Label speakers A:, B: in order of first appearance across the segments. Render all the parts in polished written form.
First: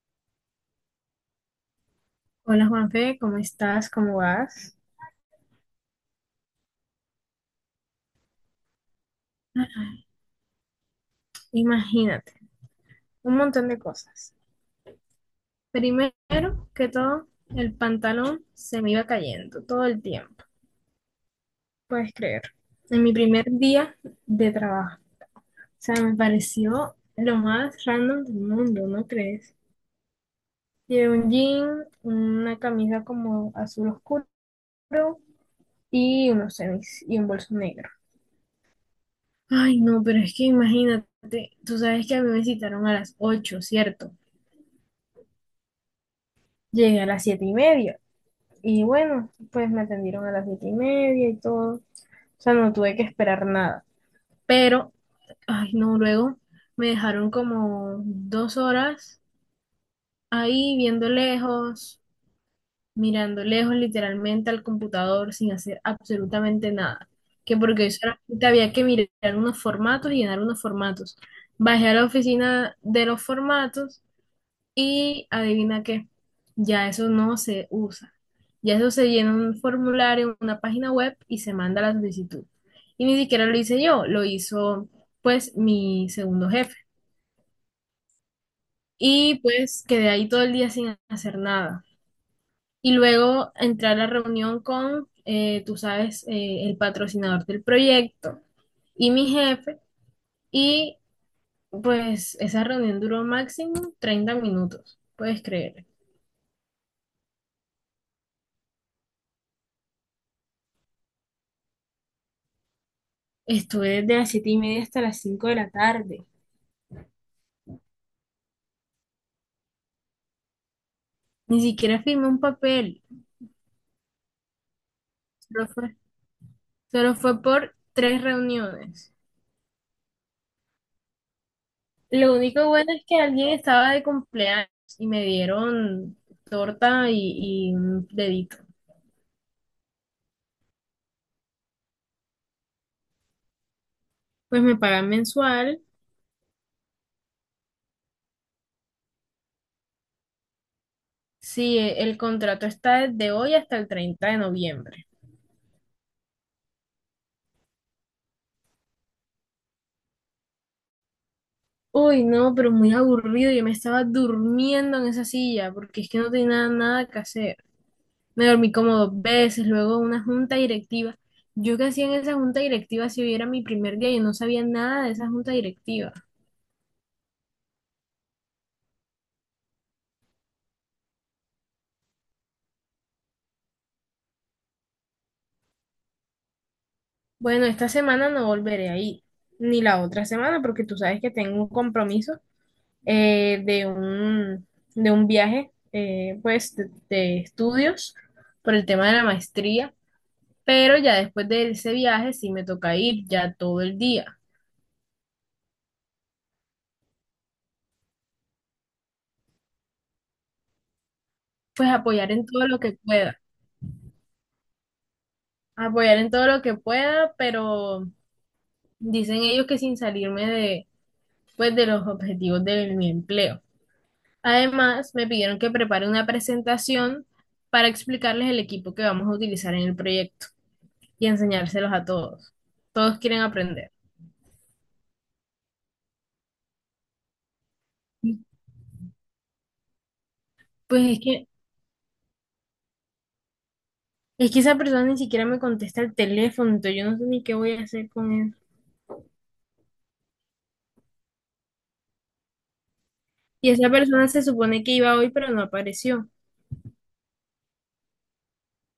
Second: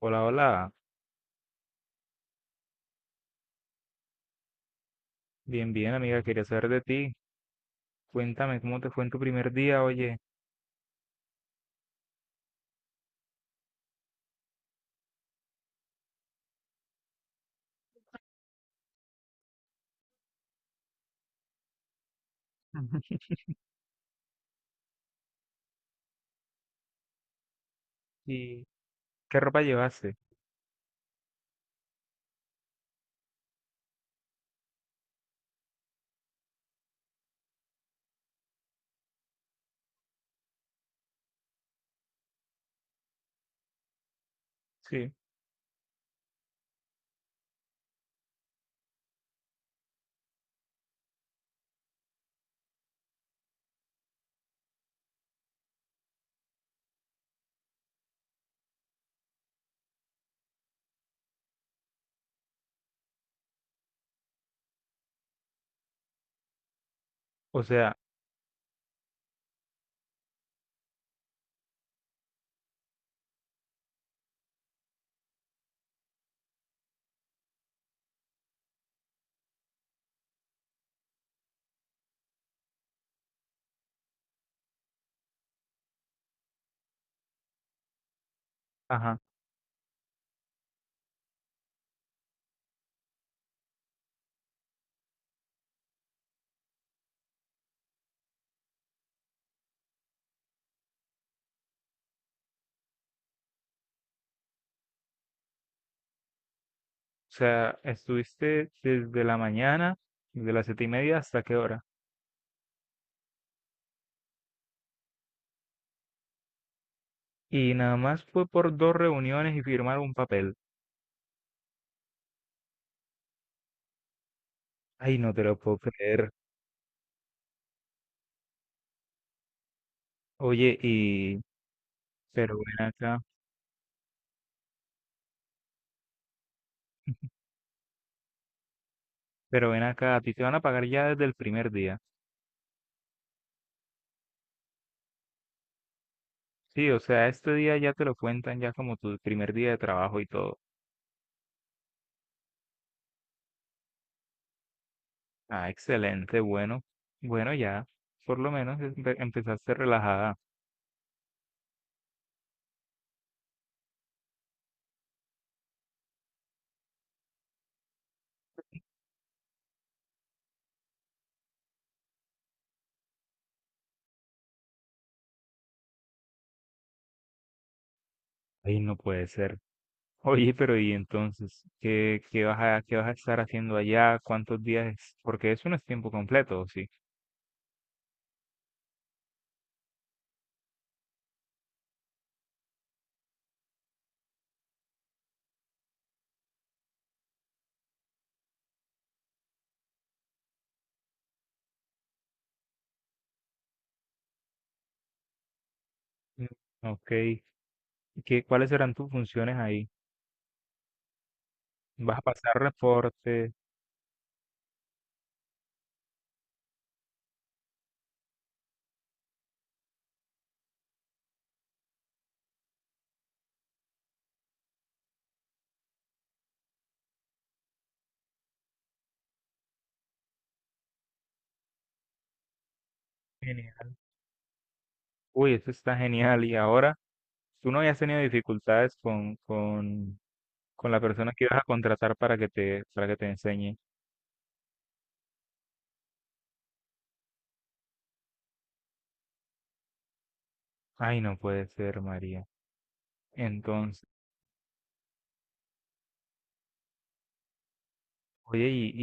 A: Hola, hola.
B: Hola Juanfe, ¿cómo estás? ¿Cómo vas?
A: Bien, bien, amiga. Quería saber de ti. Cuéntame cómo te fue en tu primer día, oye.
B: Imagínate, un montón de cosas. Primero que todo, el pantalón se me iba cayendo todo el tiempo, ¿puedes creer? En mi primer día de trabajo. O sea, me pareció lo más random del
A: ¿Y
B: mundo, ¿no
A: qué
B: crees?
A: ropa llevaste?
B: Llevé un jean, una camisa como azul oscuro y unos tenis y un bolso negro. Ay, no, pero es que imagínate, tú sabes que a mí me citaron a las 8, ¿cierto?
A: Sí.
B: Llegué a las 7:30. Y bueno, pues me atendieron a las 7:30 y todo. O sea, no tuve que esperar nada. Pero, ay, no, luego me dejaron como 2 horas ahí viendo lejos, mirando lejos literalmente al computador sin hacer absolutamente nada. Que
A: O
B: porque
A: sea,
B: solamente había que mirar unos formatos y llenar unos formatos. Bajé a la oficina de los formatos. Y adivina qué, ya eso no se usa. Ya eso se llena en un formulario, en una página web y se manda la solicitud. Y ni siquiera lo hice yo, lo hizo pues mi segundo jefe.
A: ajá. ¿O
B: Y pues quedé ahí todo el día sin hacer nada. Y luego entré a la reunión con, tú sabes, el patrocinador del proyecto y mi jefe. Y pues esa reunión duró máximo 30 minutos, ¿puedes creer?
A: sea, estuviste desde la mañana, desde las 7:30 hasta qué hora?
B: Estuve desde las 7:30 hasta las 5 de la tarde.
A: ¿Y nada más fue por dos reuniones y firmar un papel?
B: Ni siquiera firmé un papel.
A: Ay, no te lo
B: Solo
A: puedo
B: fue,
A: creer.
B: solo fue por tres reuniones.
A: Oye, y...
B: Lo
A: Pero
B: único
A: ven
B: bueno es que
A: acá.
B: alguien estaba de cumpleaños y me dieron torta y un dedito.
A: Pero ven acá, ¿a ti te van a pagar ya desde el primer día?
B: Pues me pagan mensual.
A: Sí, o sea, ¿este día ya te lo cuentan ya como tu primer día de trabajo y todo?
B: Sí, el contrato está desde hoy hasta el 30 de noviembre.
A: Ah, excelente, bueno, bueno ya, por lo menos empezaste relajada.
B: Uy, no, pero muy aburrido. Yo me estaba durmiendo en esa silla porque es que no tenía nada nada que hacer. Me dormí como dos veces, luego una junta directiva. Yo que hacía en esa junta directiva si hubiera mi primer día, yo no sabía nada de esa junta directiva.
A: Ay, no puede ser. Oye, pero ¿y entonces qué, qué vas a estar haciendo allá? ¿Cuántos días es? Porque eso no es tiempo completo, ¿o sí?
B: Bueno, esta semana no volveré ahí, ni la otra semana, porque tú sabes que tengo un compromiso, eh, de un, de un viaje, pues, de estudios por el tema de la maestría, pero ya después de ese viaje sí me toca ir ya todo el día,
A: Mm. Ok. ¿Y qué, cuáles serán tus funciones ahí?
B: pues
A: ¿Vas a
B: apoyar en
A: pasar
B: todo lo que pueda,
A: reportes?
B: apoyar en todo lo que pueda, pero. Dicen ellos que sin salirme de, pues, de los objetivos de mi empleo. Además, me pidieron que prepare una presentación para explicarles el equipo que vamos a utilizar en el proyecto y enseñárselos a todos. Todos quieren
A: Genial.
B: aprender.
A: Uy, eso está genial. Y ahora, ¿tú no habías tenido
B: Y,
A: dificultades con la
B: Pues es
A: persona que
B: que,
A: ibas a contratar para que te enseñe?
B: es que esa persona ni siquiera me contesta el teléfono, entonces yo no sé ni qué voy a hacer con él.
A: Ay, no puede ser, María.
B: Y esa
A: Entonces...
B: persona se supone que iba hoy, pero no apareció.
A: Oye, y,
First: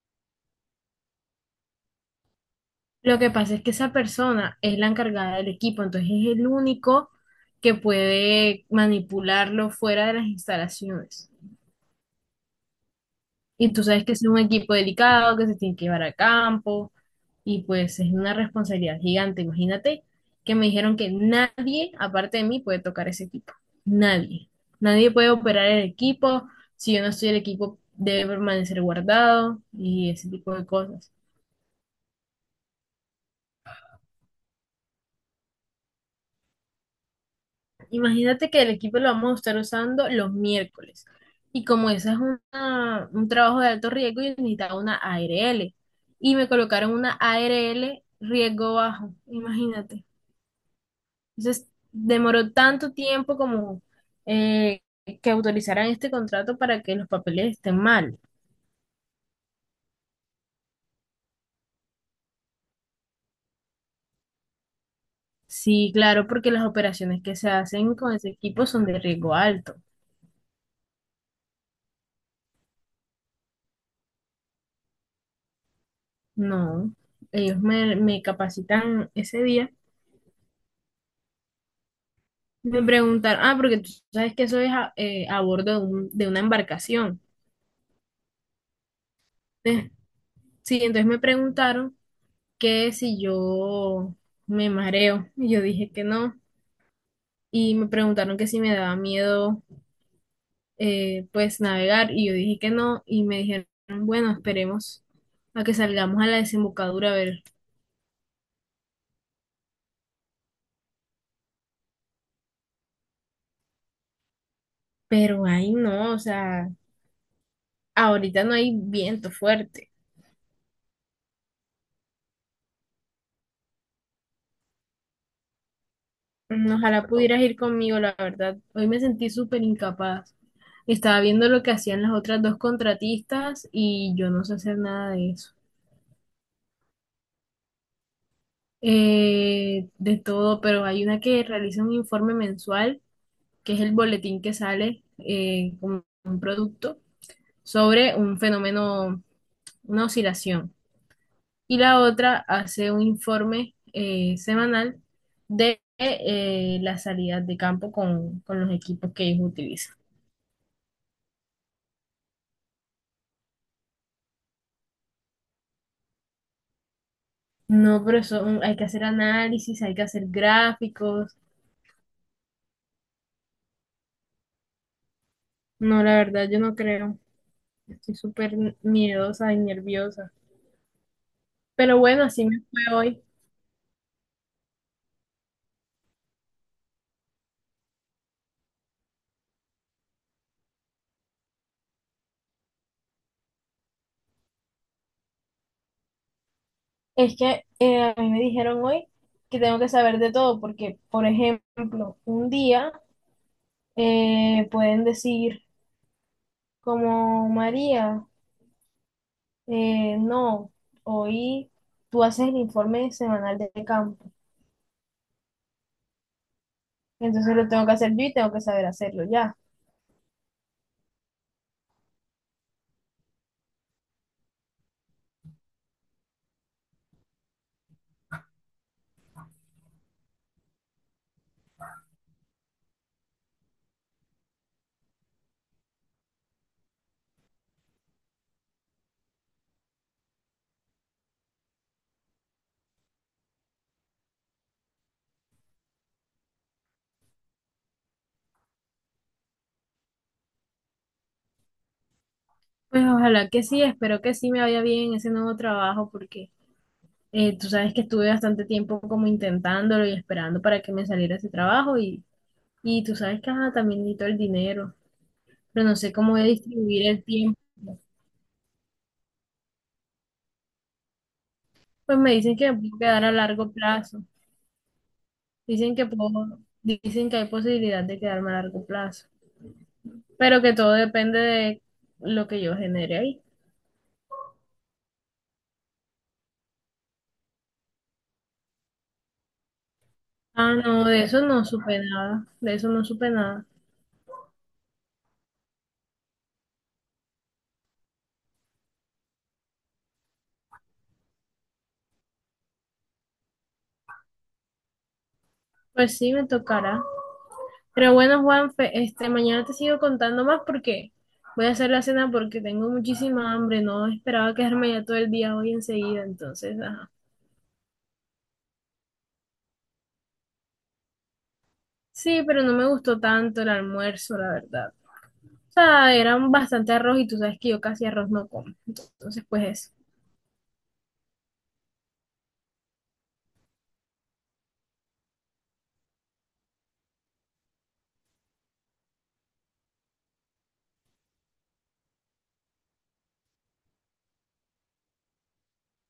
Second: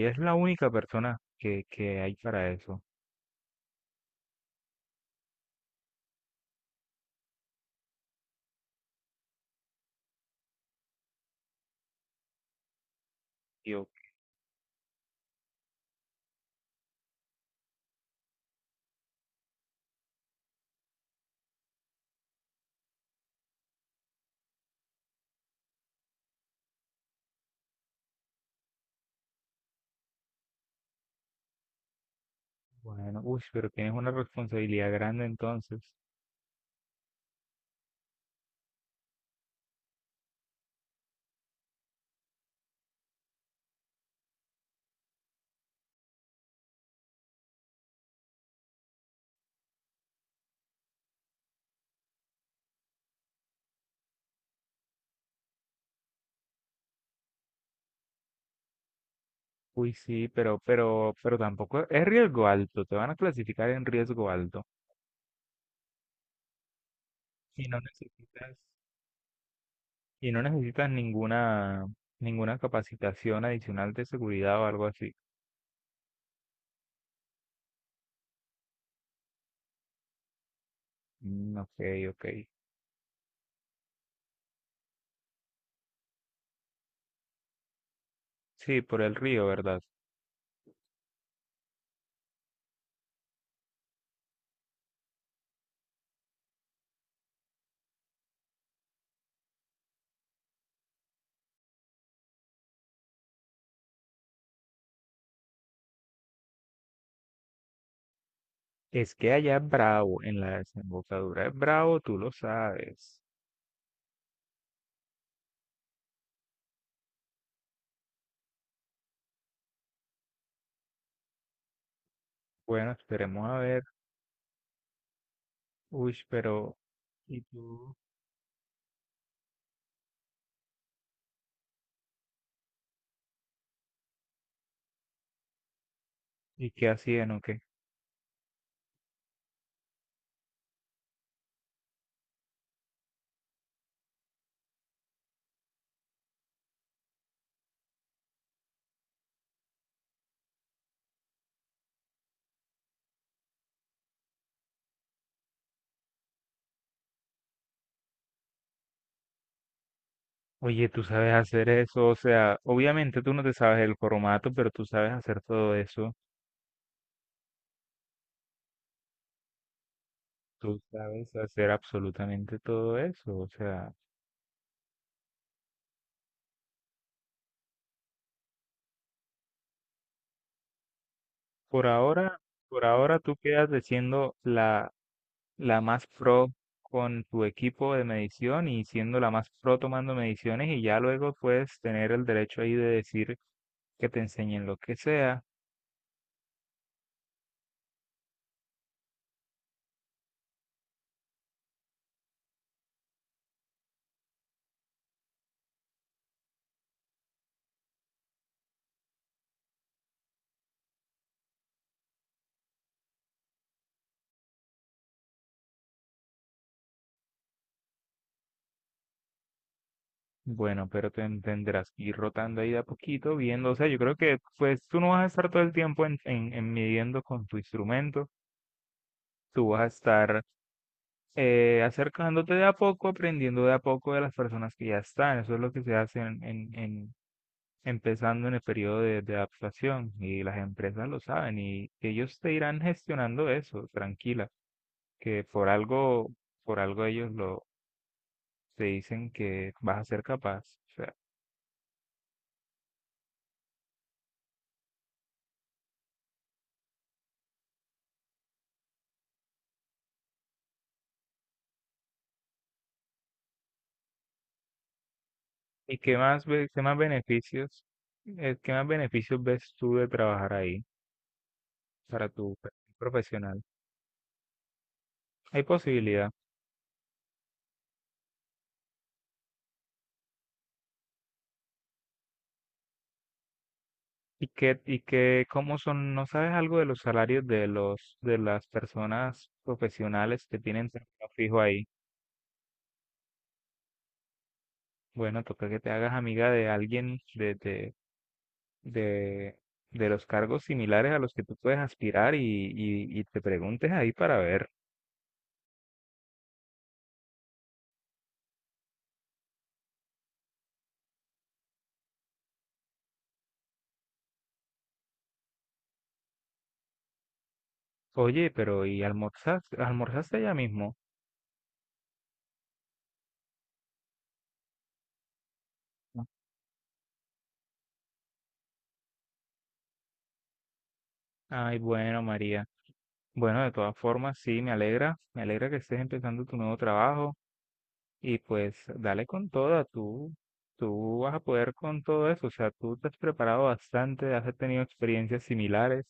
A: y es la única persona que hay para eso.
B: Lo que pasa es que esa persona es la encargada del equipo, entonces es el único que puede manipularlo fuera de las instalaciones.
A: Y
B: Y tú
A: Yo,
B: sabes que es un equipo delicado, que se tiene que llevar a campo, y pues es una responsabilidad gigante. Imagínate que me dijeron que nadie, aparte de mí, puede tocar ese equipo. Nadie. Nadie puede operar el equipo. Si yo no estoy, el equipo debe permanecer guardado y ese tipo de cosas.
A: bueno, uy, pero tienes una responsabilidad grande entonces.
B: Imagínate que el equipo lo vamos a estar usando los miércoles. Y como ese es un trabajo de alto riesgo, yo necesitaba una ARL. Y me colocaron una ARL riesgo bajo, imagínate. Entonces, demoró tanto tiempo como, eh, que autorizaran este contrato, para que los papeles estén mal.
A: Uy, sí, pero tampoco es riesgo alto, te van a clasificar en riesgo alto.
B: Sí, claro, porque las operaciones que se
A: Y no
B: hacen con ese
A: necesitas,
B: equipo son de riesgo alto.
A: y no necesitas ninguna capacitación adicional de seguridad o algo así.
B: No, ellos me capacitan ese día.
A: Mm, ok, ok.
B: Me preguntaron, ah, porque tú sabes que eso es a bordo de una embarcación.
A: Sí, por el río, ¿verdad?
B: Eh, sí, entonces me preguntaron que si yo me mareo. Y yo dije que no. Y me preguntaron que si me daba miedo, pues, navegar. Y yo dije que no. Y me dijeron, bueno, esperemos a que salgamos a la desembocadura a ver.
A: Es que allá es bravo, en la desembocadura es bravo, tú lo sabes.
B: Pero ahí no, o sea, ahorita no hay viento fuerte.
A: Bueno, esperemos a ver. Uy, pero,
B: Ojalá pudieras
A: ¿y
B: ir
A: tú?
B: conmigo, la verdad. Hoy me sentí súper incapaz. Estaba viendo lo que hacían las otras dos contratistas y yo no sé hacer nada de eso.
A: ¿Y qué hacían o qué?
B: De todo, pero hay una que realiza un informe mensual, que es el boletín que sale, con un producto sobre un fenómeno, una oscilación. Y la otra hace un informe, semanal, de las salidas de campo con los equipos que ellos utilizan.
A: Oye, tú sabes hacer eso, o sea, obviamente tú no te sabes el formato, pero tú sabes hacer todo eso,
B: No, pero eso, hay que hacer análisis, hay que hacer
A: tú sabes
B: gráficos.
A: hacer absolutamente todo eso, o sea,
B: No, la verdad, yo no creo. Estoy súper miedosa y nerviosa.
A: por
B: Pero bueno,
A: ahora,
B: así me fue
A: por ahora
B: hoy.
A: tú quedas de siendo la más pro con tu equipo de medición y siendo la más pro tomando mediciones y ya luego puedes tener el derecho ahí de decir que te enseñen lo que sea.
B: Es que, a mí me dijeron hoy que tengo que saber de todo, porque, por ejemplo, un día, pueden decir como: María, no, hoy tú haces el informe semanal de campo. Entonces lo tengo que hacer yo y tengo que saber hacerlo ya.
A: Bueno, pero te tendrás que ir rotando ahí de a poquito, viendo, o sea, yo creo que pues tú no vas a estar todo el tiempo en midiendo con tu instrumento, tú vas a estar acercándote de a poco, aprendiendo de a poco de las personas que ya están, eso es lo que se hace empezando en el periodo de adaptación y las empresas lo saben y ellos te irán gestionando eso, tranquila, que por algo te dicen que vas a ser capaz. O sea...
B: Pues ojalá que sí, espero que sí me vaya bien en ese nuevo trabajo, porque, tú sabes que estuve bastante tiempo como intentándolo y esperando para que me saliera ese trabajo, y tú sabes que ajá, también necesito el dinero, pero no
A: ¿Y
B: sé
A: qué
B: cómo voy a
A: más, qué más
B: distribuir el tiempo.
A: beneficios, qué más beneficios ves tú de trabajar ahí
B: Pues
A: para
B: me
A: tu
B: dicen que me
A: perfil
B: puedo quedar a
A: profesional?
B: largo plazo,
A: Hay posibilidad.
B: dicen que hay posibilidad de quedarme a largo plazo, pero que todo depende de lo que yo genere ahí.
A: ¿Y qué, cómo son, no sabes algo de los salarios de los, de las personas profesionales que
B: Ah,
A: tienen
B: no, de
A: trabajo
B: eso
A: fijo
B: no
A: ahí?
B: supe nada, de eso no supe nada.
A: Bueno, toca que te hagas amiga de alguien de, de los cargos similares a los que tú puedes aspirar y te preguntes ahí para ver.
B: Pues sí, me tocará. Pero bueno, Juanfe, mañana te sigo contando más porque voy a hacer la cena porque tengo muchísima hambre. No esperaba quedarme ya todo el día hoy enseguida, entonces, ajá.
A: Oye, pero ¿y almorzaste allá mismo?
B: Sí, pero no me gustó tanto el almuerzo, la verdad. O sea,
A: No.
B: era bastante arroz y tú sabes que yo casi arroz no como. Entonces, pues eso.
A: Ay, bueno, María. Bueno, de todas formas, sí, me alegra que estés empezando tu nuevo trabajo y pues dale con toda, tú vas a poder con todo eso, o sea, tú te has preparado bastante, has tenido experiencias similares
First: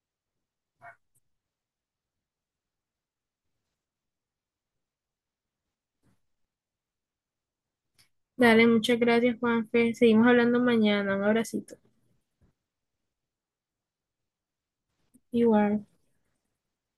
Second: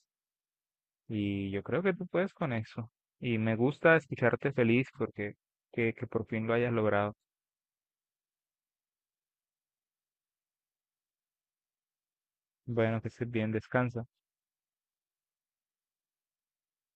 A: y yo creo que tú puedes con eso. Y me gusta escucharte feliz porque que por fin lo hayas logrado.
B: Dale, muchas gracias, Juanfe. Seguimos hablando mañana. Un abracito.
A: Bueno, que estés bien, descansa.
B: Igual.